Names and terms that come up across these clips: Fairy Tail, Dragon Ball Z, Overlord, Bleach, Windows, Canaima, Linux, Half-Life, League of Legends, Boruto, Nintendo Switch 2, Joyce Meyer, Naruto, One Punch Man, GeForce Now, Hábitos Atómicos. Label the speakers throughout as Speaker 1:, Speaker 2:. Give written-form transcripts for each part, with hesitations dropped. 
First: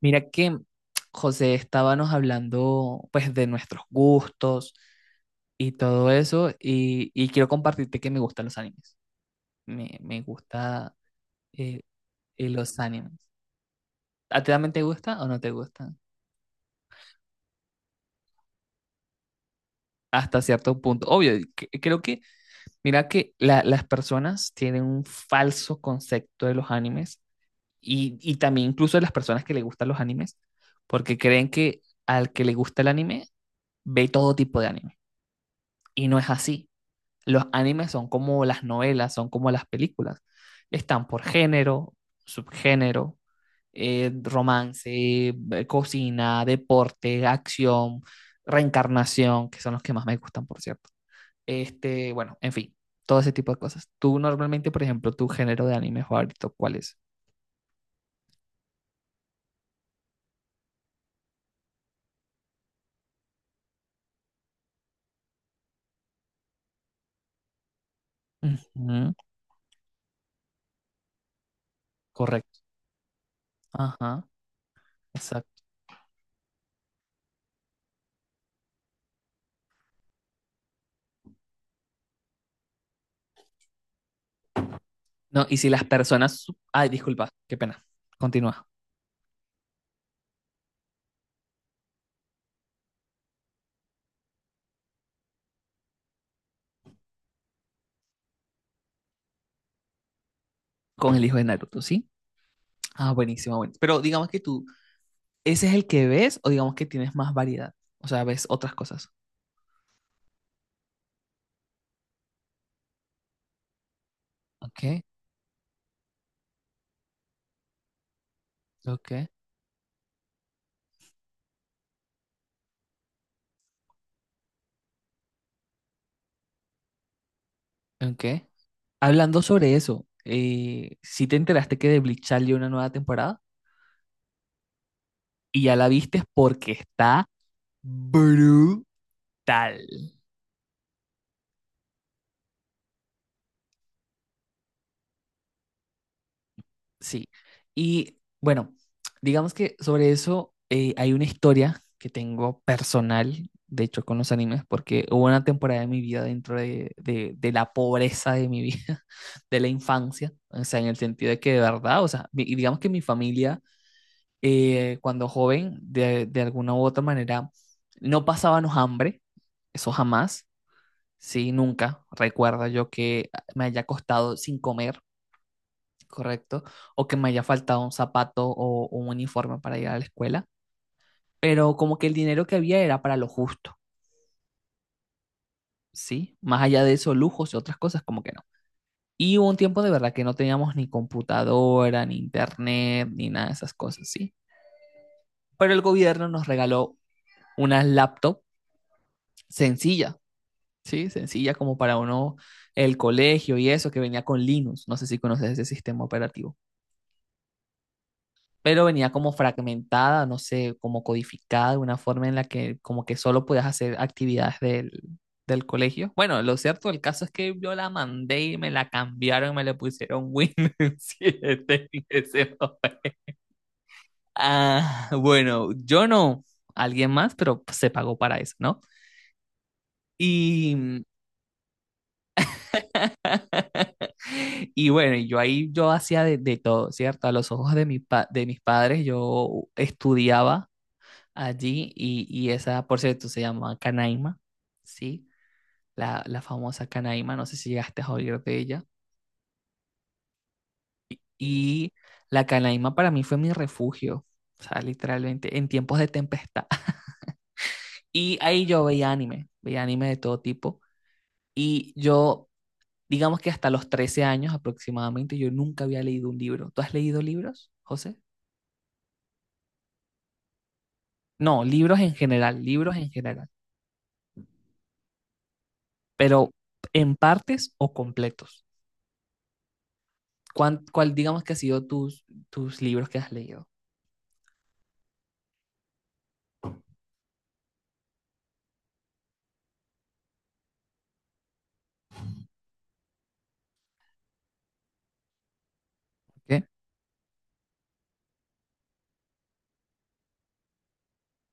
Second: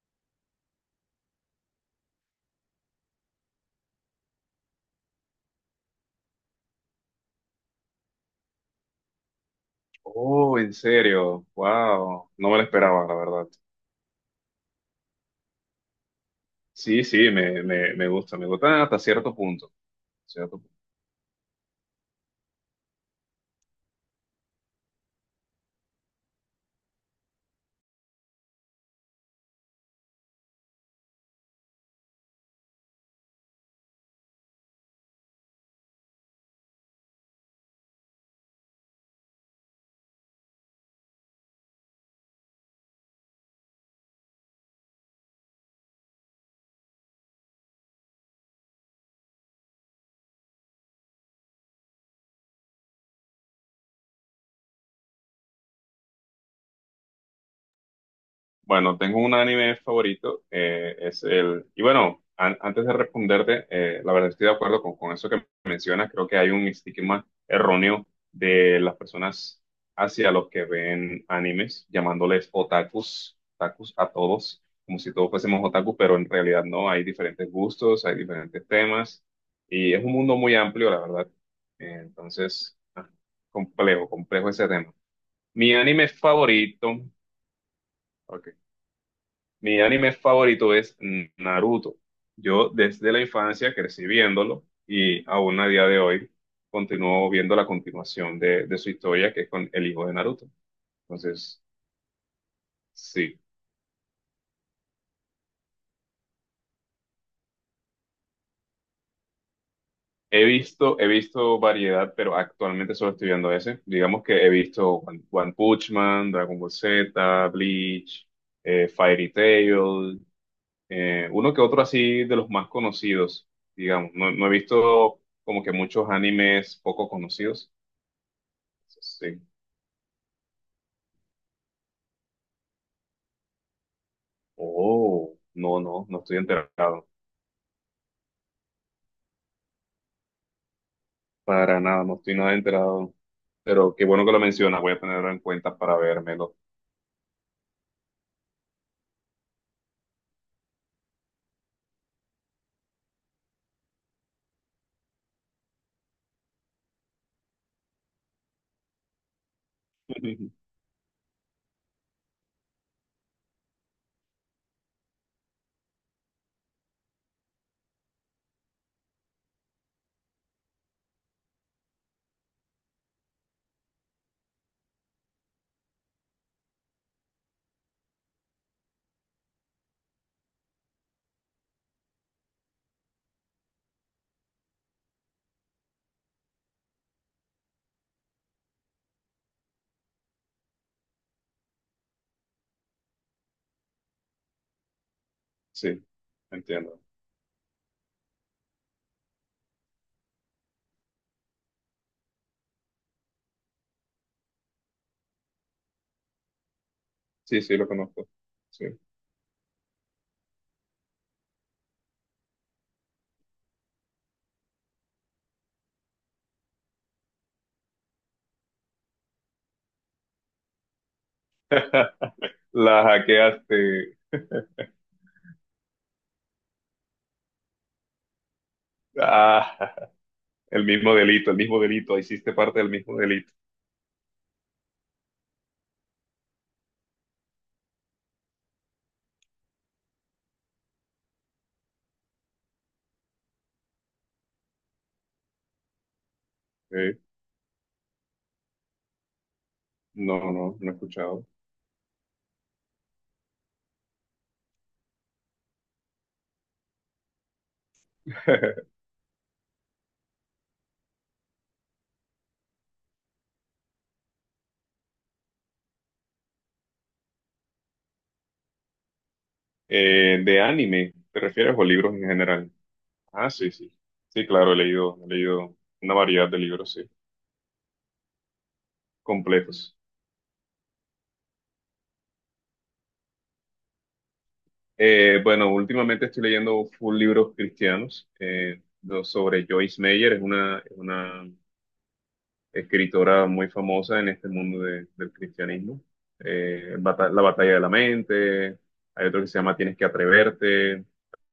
Speaker 1: Mira que José estábamos hablando pues de nuestros gustos y todo eso y quiero compartirte que me gustan los animes. Me
Speaker 2: Oh, en
Speaker 1: gusta
Speaker 2: serio,
Speaker 1: eh,
Speaker 2: wow, no me lo
Speaker 1: los
Speaker 2: esperaba,
Speaker 1: animes.
Speaker 2: la verdad.
Speaker 1: ¿A ti también te gusta o no te gustan?
Speaker 2: Sí, sí, me gusta, me gusta hasta cierto punto,
Speaker 1: Hasta
Speaker 2: cierto
Speaker 1: cierto
Speaker 2: punto.
Speaker 1: punto. Obvio, y creo que, mira que las personas tienen un falso concepto de los animes y también incluso de las personas que les gustan los animes porque creen que al que le gusta el anime ve todo tipo de anime y no es así. Los animes son como las novelas, son como las películas. Están por género, subgénero, romance, cocina, deporte, acción, reencarnación, que son los que más me gustan, por cierto. Este, bueno, en fin, todo ese tipo de cosas. Tú normalmente, por ejemplo, tu género de anime favorito, ¿cuál es?
Speaker 2: Bueno, tengo un anime favorito, es el... Y bueno, antes de responderte, la verdad estoy de acuerdo con eso que mencionas, creo que hay un estigma erróneo de las
Speaker 1: Ujú,
Speaker 2: personas hacia los que ven animes, llamándoles
Speaker 1: correcto.
Speaker 2: otakus, otakus a
Speaker 1: Ajá,
Speaker 2: todos, como si todos fuésemos
Speaker 1: exacto.
Speaker 2: otakus, pero en realidad no, hay diferentes gustos, hay diferentes temas, y es un mundo muy amplio, la verdad. Entonces, complejo, complejo ese tema.
Speaker 1: No, y si
Speaker 2: Mi
Speaker 1: las
Speaker 2: anime
Speaker 1: personas... Ay,
Speaker 2: favorito...
Speaker 1: disculpa, qué pena.
Speaker 2: Ok,
Speaker 1: Continúa
Speaker 2: mi anime favorito es Naruto. Yo desde la infancia crecí viéndolo y aún a día de hoy continúo viendo la continuación de su historia que es con el hijo de Naruto.
Speaker 1: con el hijo de
Speaker 2: Entonces,
Speaker 1: Naruto, ¿sí? Ah,
Speaker 2: sí,
Speaker 1: buenísimo, bueno. Pero digamos que tú ¿ese es el que ves o digamos que tienes más variedad? O sea, ves otras cosas.
Speaker 2: he visto variedad, pero actualmente solo estoy viendo ese. Digamos que he visto
Speaker 1: Ok,
Speaker 2: One, One Punch Man, Dragon Ball Z, Bleach,
Speaker 1: ok,
Speaker 2: Fairy Tail, uno que otro así de los más conocidos, digamos. No, no he visto como que muchos animes poco conocidos.
Speaker 1: ok.
Speaker 2: Sí.
Speaker 1: Hablando sobre eso, si te enteraste que de Bleach salió una nueva temporada
Speaker 2: Oh,
Speaker 1: y ya
Speaker 2: no,
Speaker 1: la
Speaker 2: no, no
Speaker 1: viste
Speaker 2: estoy
Speaker 1: porque
Speaker 2: enterado.
Speaker 1: está brutal.
Speaker 2: Para nada, no estoy nada enterado. Pero qué bueno que lo mencionas, voy a tenerlo en cuenta para vérmelo.
Speaker 1: Sí. Y bueno, digamos que sobre eso hay una historia que tengo personal, de hecho, con los animes, porque hubo una temporada de mi vida dentro de, de la pobreza de mi vida, de la infancia, o sea, en el sentido de que de verdad, o sea, y digamos que mi familia, cuando joven, de alguna u otra manera, no pasábamos hambre, eso jamás, sí, nunca recuerdo yo que me haya costado sin comer correcto, o que me haya faltado un zapato o un uniforme para ir a la escuela, pero como que el dinero que había era para lo justo, ¿sí? Más allá de eso, lujos y otras cosas, como que no. Y hubo un tiempo de verdad que no teníamos ni computadora, ni internet, ni nada de esas cosas, ¿sí? Pero el
Speaker 2: Sí,
Speaker 1: gobierno nos regaló
Speaker 2: entiendo.
Speaker 1: una laptop sencilla, ¿sí? Sencilla como para uno, el colegio y eso, que venía con Linux, no sé si conoces ese sistema operativo.
Speaker 2: Sí, sí, lo conozco.
Speaker 1: Pero
Speaker 2: Sí.
Speaker 1: venía como fragmentada, no sé, como codificada de una forma en la que como que solo podías hacer actividades del colegio. Bueno, lo cierto del caso es que yo la mandé y me la cambiaron, me le pusieron Win 7 en ese
Speaker 2: La
Speaker 1: momento.
Speaker 2: hackeaste.
Speaker 1: Ah, bueno, yo no, alguien más, pero se pagó para eso, ¿no?
Speaker 2: Ah,
Speaker 1: Y
Speaker 2: el mismo delito, el mismo delito. Hiciste parte del mismo delito.
Speaker 1: y bueno, y yo ahí yo hacía de todo, ¿cierto? A los ojos de, de mis padres yo estudiaba allí y esa, por cierto, se llama Canaima, ¿sí? La famosa
Speaker 2: Eh,
Speaker 1: Canaima, no sé si llegaste a oír de ella.
Speaker 2: no, no, no he escuchado.
Speaker 1: Y la Canaima para mí fue mi refugio, o sea, literalmente, en tiempos de tempestad. Y ahí yo veía anime de todo tipo. Y yo, digamos que hasta los 13 años aproximadamente, yo nunca había leído un libro. ¿Tú has leído libros, José?
Speaker 2: De anime, ¿te
Speaker 1: No,
Speaker 2: refieres o libros en general?
Speaker 1: libros en general,
Speaker 2: Ah, sí, sí. Sí, claro, he leído una variedad
Speaker 1: pero
Speaker 2: de libros, sí,
Speaker 1: en partes o completos.
Speaker 2: completos.
Speaker 1: ¿Cuál, cuál digamos que ha sido tus, tus libros que has leído?
Speaker 2: Bueno, últimamente estoy leyendo full libros cristianos sobre Joyce Meyer, es una escritora muy famosa en este mundo del cristianismo. La batalla de la mente, hay otro que se llama Tienes que atreverte,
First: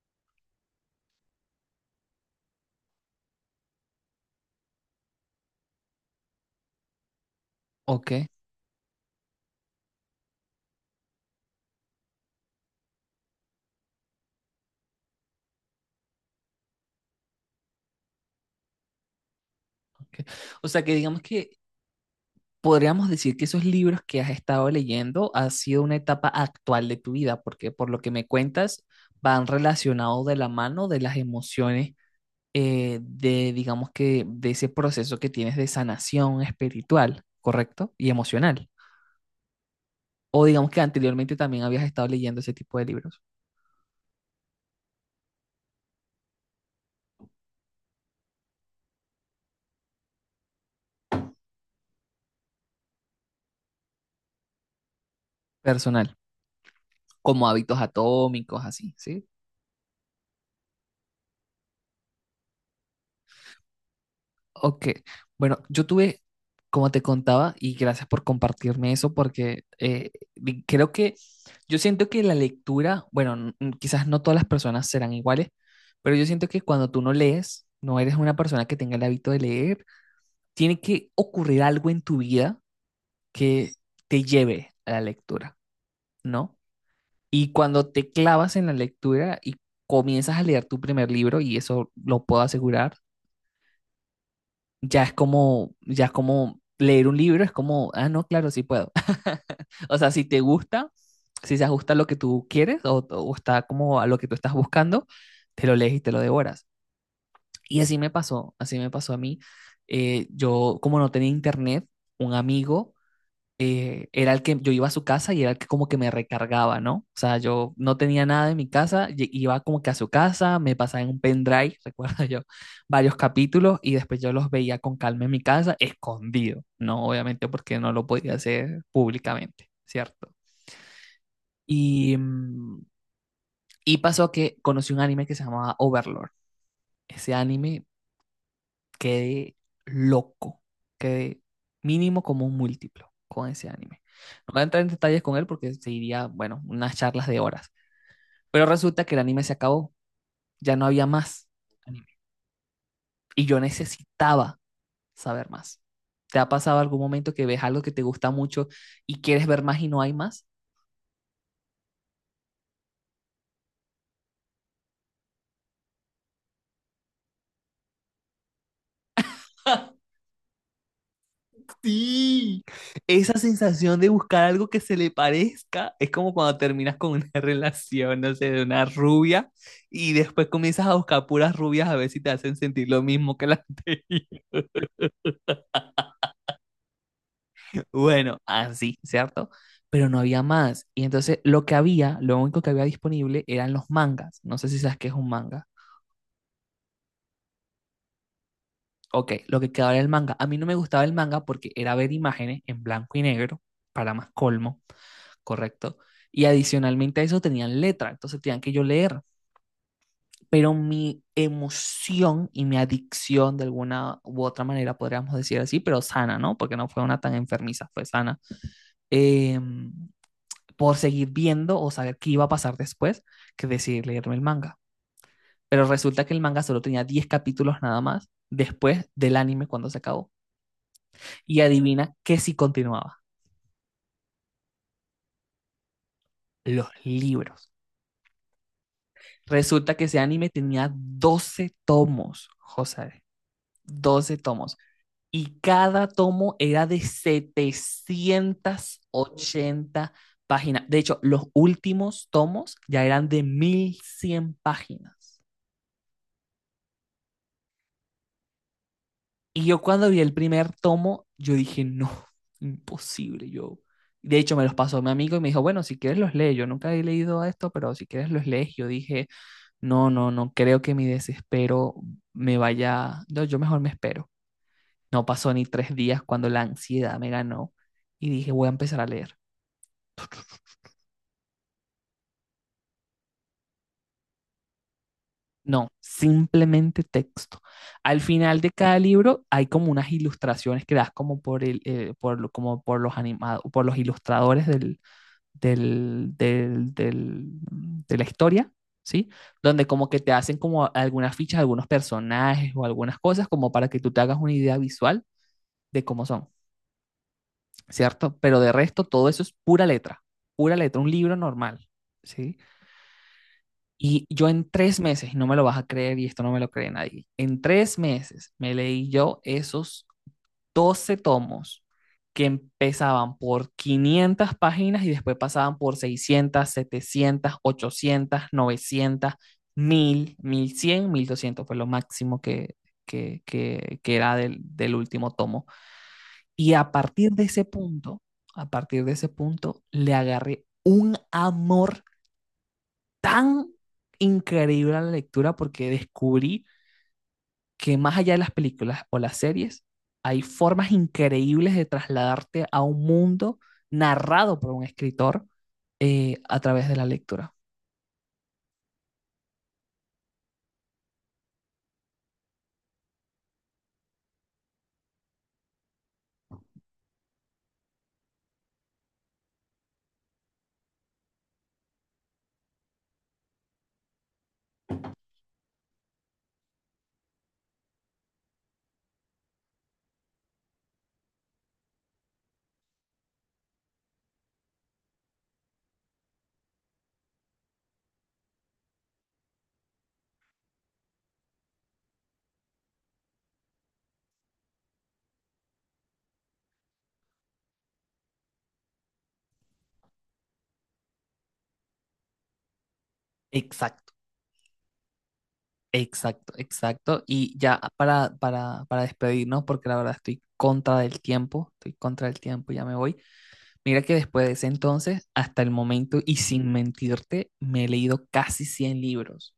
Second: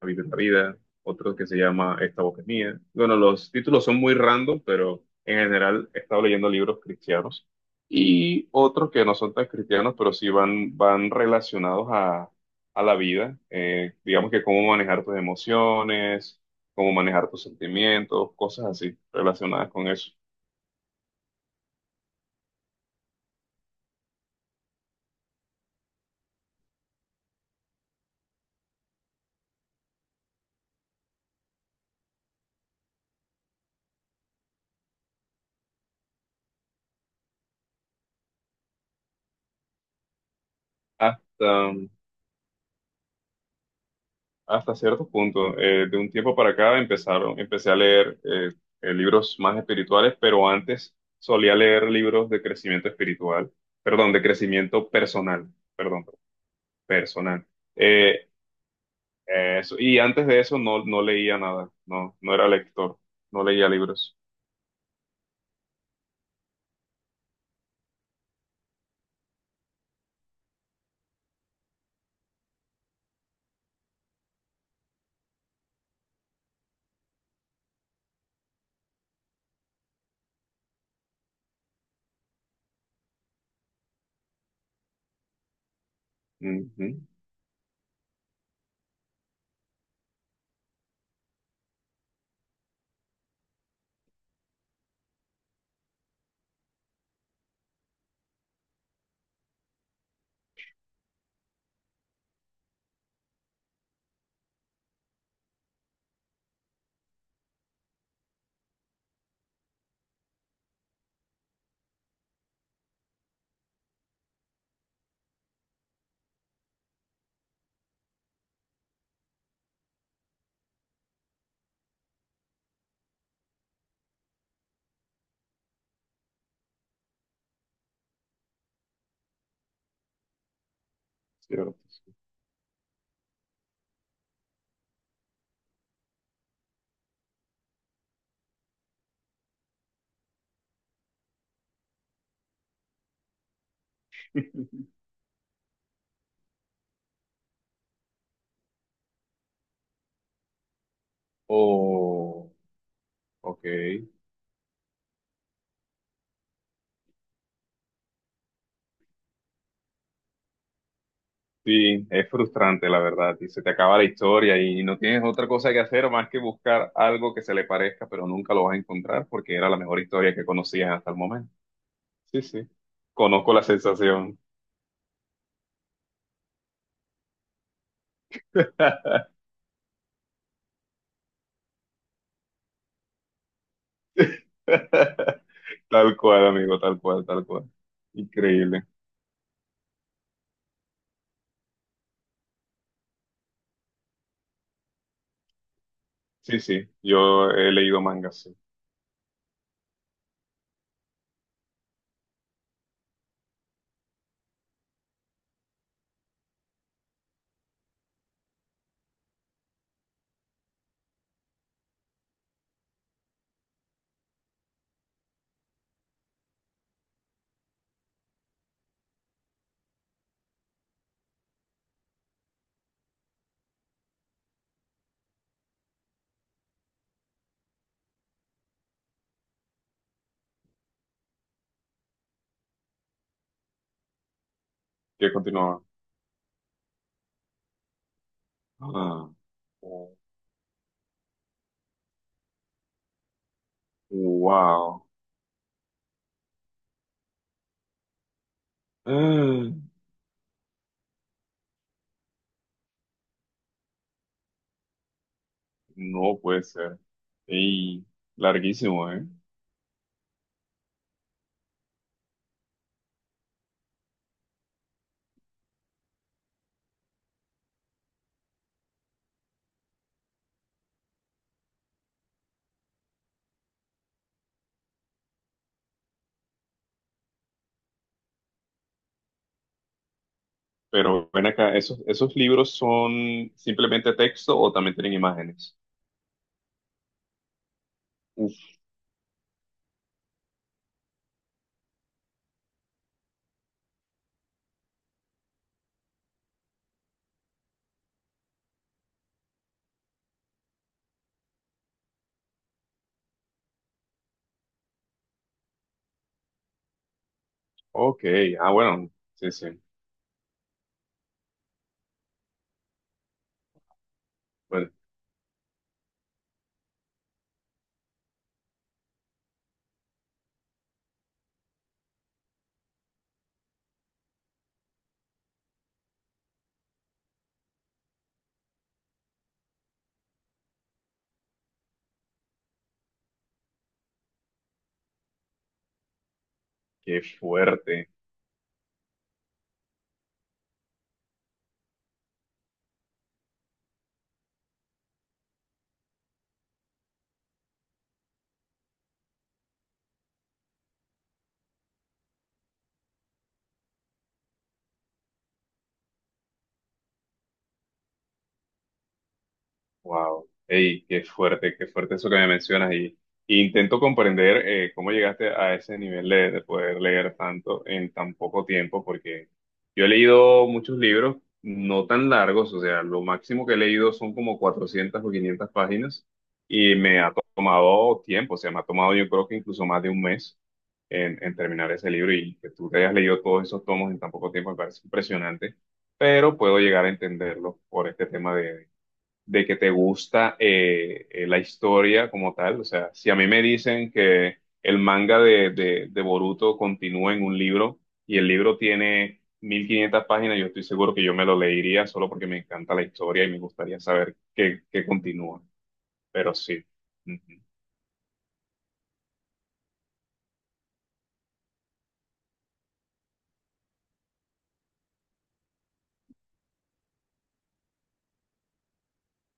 Speaker 2: La vida es la vida, otro que se llama Esta boca es mía. Bueno, los títulos son muy random, pero en general he estado leyendo libros cristianos
Speaker 1: Okay, ¿ok?
Speaker 2: y otros que no son tan cristianos, pero sí van relacionados a la vida. Digamos que cómo manejar tus emociones, cómo manejar tus sentimientos, cosas así relacionadas con eso.
Speaker 1: Ok. O sea que digamos que podríamos decir que esos libros que has estado leyendo ha sido una etapa actual de tu vida, porque por lo que me cuentas van relacionados de la mano de las emociones de, digamos que, de ese proceso que tienes de sanación espiritual, ¿correcto? Y emocional. O digamos que anteriormente
Speaker 2: Hasta,
Speaker 1: también habías estado leyendo ese tipo de libros
Speaker 2: hasta cierto punto. De un tiempo para acá empecé a leer libros más espirituales, pero antes solía leer libros de crecimiento espiritual, perdón, de crecimiento personal, perdón,
Speaker 1: personal,
Speaker 2: personal.
Speaker 1: como hábitos
Speaker 2: Eh,
Speaker 1: atómicos, así, ¿sí?
Speaker 2: eso, y antes de eso no, no leía nada, no, no era lector, no leía libros.
Speaker 1: Ok, bueno, yo tuve, como te contaba, y gracias por compartirme eso, porque creo que yo siento que la lectura, bueno, quizás no todas las personas serán iguales, pero yo siento que cuando tú no lees, no eres una persona que tenga el hábito de leer, tiene que ocurrir algo en tu vida que te lleve a la lectura, ¿no?
Speaker 2: Ujú,
Speaker 1: Y cuando te clavas en la lectura y comienzas a leer tu primer libro, y eso lo puedo asegurar, ya es como leer un libro, es como, ah, no, claro, sí puedo. O sea, si te gusta, si se ajusta a lo que tú quieres o está como a lo que tú estás buscando, te lo lees y te lo devoras. Y así me pasó a mí. Yo, como no tenía internet, un amigo era el que yo iba a su casa y era el que como que me recargaba, ¿no? O sea, yo no tenía nada en mi casa, iba como que a su casa, me pasaba en un pendrive, recuerdo yo, varios capítulos y después yo los veía con calma en mi casa, escondido, ¿no? Obviamente porque no lo podía hacer públicamente, ¿cierto?
Speaker 2: cierto.
Speaker 1: Y, y pasó que conocí un anime que se llamaba Overlord. Ese anime quedé loco, quedé mínimo como un múltiplo con ese anime. No voy a entrar en detalles con él porque seguiría, bueno, unas charlas de horas. Pero resulta que el anime se acabó, ya no había más anime.
Speaker 2: O
Speaker 1: Y yo
Speaker 2: ok.
Speaker 1: necesitaba saber más. ¿Te ha pasado algún momento que ves algo que te gusta mucho y quieres ver más y no hay más?
Speaker 2: Sí, es frustrante, la verdad, y se te acaba la historia y no tienes otra cosa que hacer más que buscar algo que se le parezca, pero nunca lo vas a encontrar porque era la mejor historia que conocías hasta el momento. Sí,
Speaker 1: Sí,
Speaker 2: sí,
Speaker 1: esa
Speaker 2: conozco la
Speaker 1: sensación de
Speaker 2: sensación.
Speaker 1: buscar algo que se le parezca es como cuando terminas con una relación, no sé, de una rubia y después comienzas a buscar puras rubias a ver si te hacen sentir lo mismo que la anterior.
Speaker 2: Tal cual, amigo, tal cual, tal cual.
Speaker 1: Bueno,
Speaker 2: Increíble.
Speaker 1: así, ¿cierto? Pero no había más. Y entonces lo que había, lo único que había disponible eran los mangas. No sé si sabes qué es un manga.
Speaker 2: Sí, sí, yo he leído mangas, sí.
Speaker 1: Ok, lo que quedaba era el manga. A mí no me gustaba el manga porque era ver imágenes en blanco y negro, para más colmo, correcto. Y adicionalmente a eso tenían letra, entonces tenían que yo leer. Pero mi emoción y mi adicción, de alguna u otra manera, podríamos decir así, pero sana, ¿no? Porque no fue una tan enfermiza, fue sana. eh, por seguir viendo o saber qué iba a pasar después, que decidir leerme el manga. Pero resulta que el manga solo tenía 10 capítulos nada más después del anime cuando se acabó. Y adivina que si continuaba,
Speaker 2: ¿Qué continuaba?
Speaker 1: los libros.
Speaker 2: Ah,
Speaker 1: Resulta que ese anime tenía 12 tomos, José, 12 tomos.
Speaker 2: wow.
Speaker 1: Y cada tomo era de setecientas
Speaker 2: Ah,
Speaker 1: ochenta páginas. De hecho, los últimos tomos ya eran de 1100 páginas.
Speaker 2: no puede ser. Y larguísimo, ¿eh?
Speaker 1: Y yo cuando vi el primer tomo, yo dije, no, imposible, yo. De hecho, me los pasó mi amigo y me dijo, bueno, si quieres los lees. Yo nunca he leído esto, pero si quieres los lees. Yo dije, no, no, no creo que mi desespero me vaya. No, yo mejor me espero. No pasó ni 3 días cuando la ansiedad me ganó y dije, voy a empezar a leer.
Speaker 2: Pero ven acá, ¿esos, esos libros son simplemente texto o también tienen imágenes?
Speaker 1: No, simplemente texto. Al
Speaker 2: Uf,
Speaker 1: final de cada libro hay como unas ilustraciones que das como por el, por, como por los animados, por los ilustradores del, del, del- de la historia, ¿sí? Donde como que te hacen como algunas fichas, algunos personajes o algunas cosas como para que tú te hagas una idea visual de cómo son.
Speaker 2: ok,
Speaker 1: ¿Cierto? Pero de
Speaker 2: ah,
Speaker 1: resto,
Speaker 2: bueno,
Speaker 1: todo eso
Speaker 2: sí,
Speaker 1: es
Speaker 2: sí,
Speaker 1: pura letra, un libro normal, ¿sí? Y yo en
Speaker 2: bueno,
Speaker 1: 3 meses, y no me lo vas a creer, y esto no me lo cree nadie, en 3 meses me leí yo esos 12 tomos que empezaban por 500 páginas y después pasaban por 600, 700, 800, 900, cien, 1200 fue lo máximo que era del último tomo. Y a
Speaker 2: qué
Speaker 1: partir de ese
Speaker 2: fuerte.
Speaker 1: punto, a partir de ese punto, le agarré un amor tan increíble a la lectura porque descubrí que más allá de las películas o las series, hay formas increíbles de trasladarte a un mundo narrado por un escritor a través de la lectura.
Speaker 2: Wow, ey, qué fuerte eso que me mencionas y intento comprender cómo llegaste a ese nivel de poder leer tanto en tan poco tiempo, porque yo he leído muchos libros no tan largos, o sea, lo máximo que he leído son como 400 o 500 páginas y me ha tomado tiempo, o sea, me ha tomado yo creo que incluso más de un mes en terminar ese libro y que tú te hayas leído todos esos tomos en tan poco tiempo me parece impresionante, pero puedo llegar a entenderlo por este tema de que te gusta la historia como tal. O sea, si a mí me dicen que el manga de Boruto continúa en un libro y el libro tiene 1.500 páginas, yo estoy seguro que yo me lo leería solo porque me encanta la historia y me gustaría
Speaker 1: Exacto,
Speaker 2: saber qué, qué continúa.
Speaker 1: exacto,
Speaker 2: Pero sí.
Speaker 1: exacto. Y
Speaker 2: Ujú.
Speaker 1: ya para despedirnos, porque la verdad estoy contra del tiempo, estoy contra del tiempo, ya me voy. Mira que después de ese entonces, hasta el momento, y sin mentirte, me he leído casi 100 libros,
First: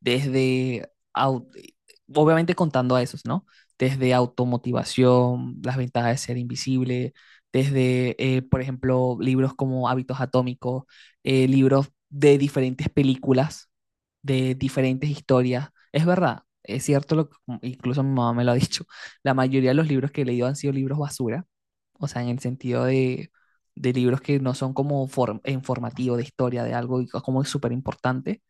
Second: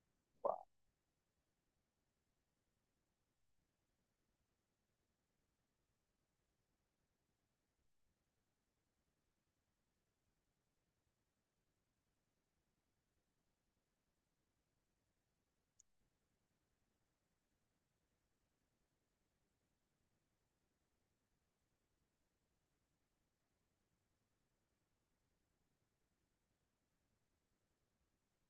Speaker 1: desde, obviamente contando a esos, ¿no? Desde automotivación, las ventajas de ser invisible, desde, por ejemplo, libros como Hábitos Atómicos, libros de diferentes películas, de diferentes historias. Es verdad, es cierto, lo, incluso mi mamá me lo ha dicho, la mayoría de los libros que he leído han sido libros basura o sea, en el sentido de libros que no son como informativo de historia, de algo y como es súper importante,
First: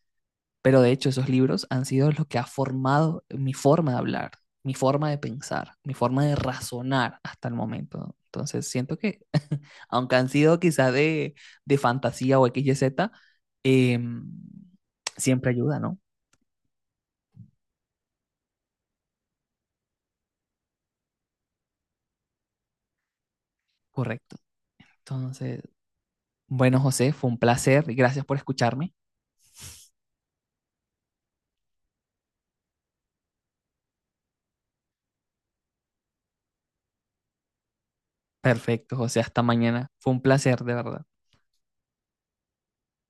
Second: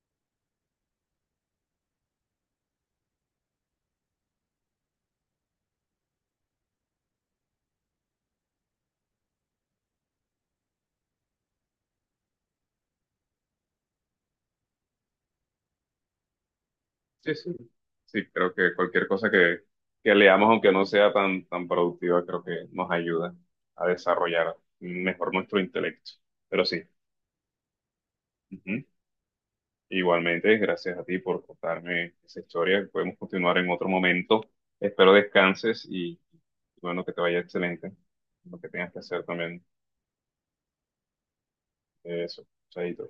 Speaker 1: pero de hecho esos libros han sido los que ha formado mi forma de hablar, mi forma de pensar, mi forma de razonar hasta el momento. Entonces siento que, aunque han sido quizás de fantasía o X XYZ, em, siempre ayuda, ¿no?
Speaker 2: Sí, sí. Sí, creo que cualquier cosa que leamos, aunque no sea tan, tan productiva, creo que nos ayuda a
Speaker 1: Correcto.
Speaker 2: desarrollar mejor nuestro
Speaker 1: Entonces,
Speaker 2: intelecto. Pero
Speaker 1: bueno,
Speaker 2: sí.
Speaker 1: José, fue un placer y gracias por
Speaker 2: Ujú.
Speaker 1: escucharme.
Speaker 2: Igualmente, gracias a ti por contarme esa historia. Podemos continuar en otro momento. Espero descanses y bueno, que te vaya excelente. Lo que tengas
Speaker 1: Perfecto,
Speaker 2: que
Speaker 1: José,
Speaker 2: hacer
Speaker 1: hasta
Speaker 2: también.
Speaker 1: mañana. Fue un placer, de verdad.
Speaker 2: Eso, chaito.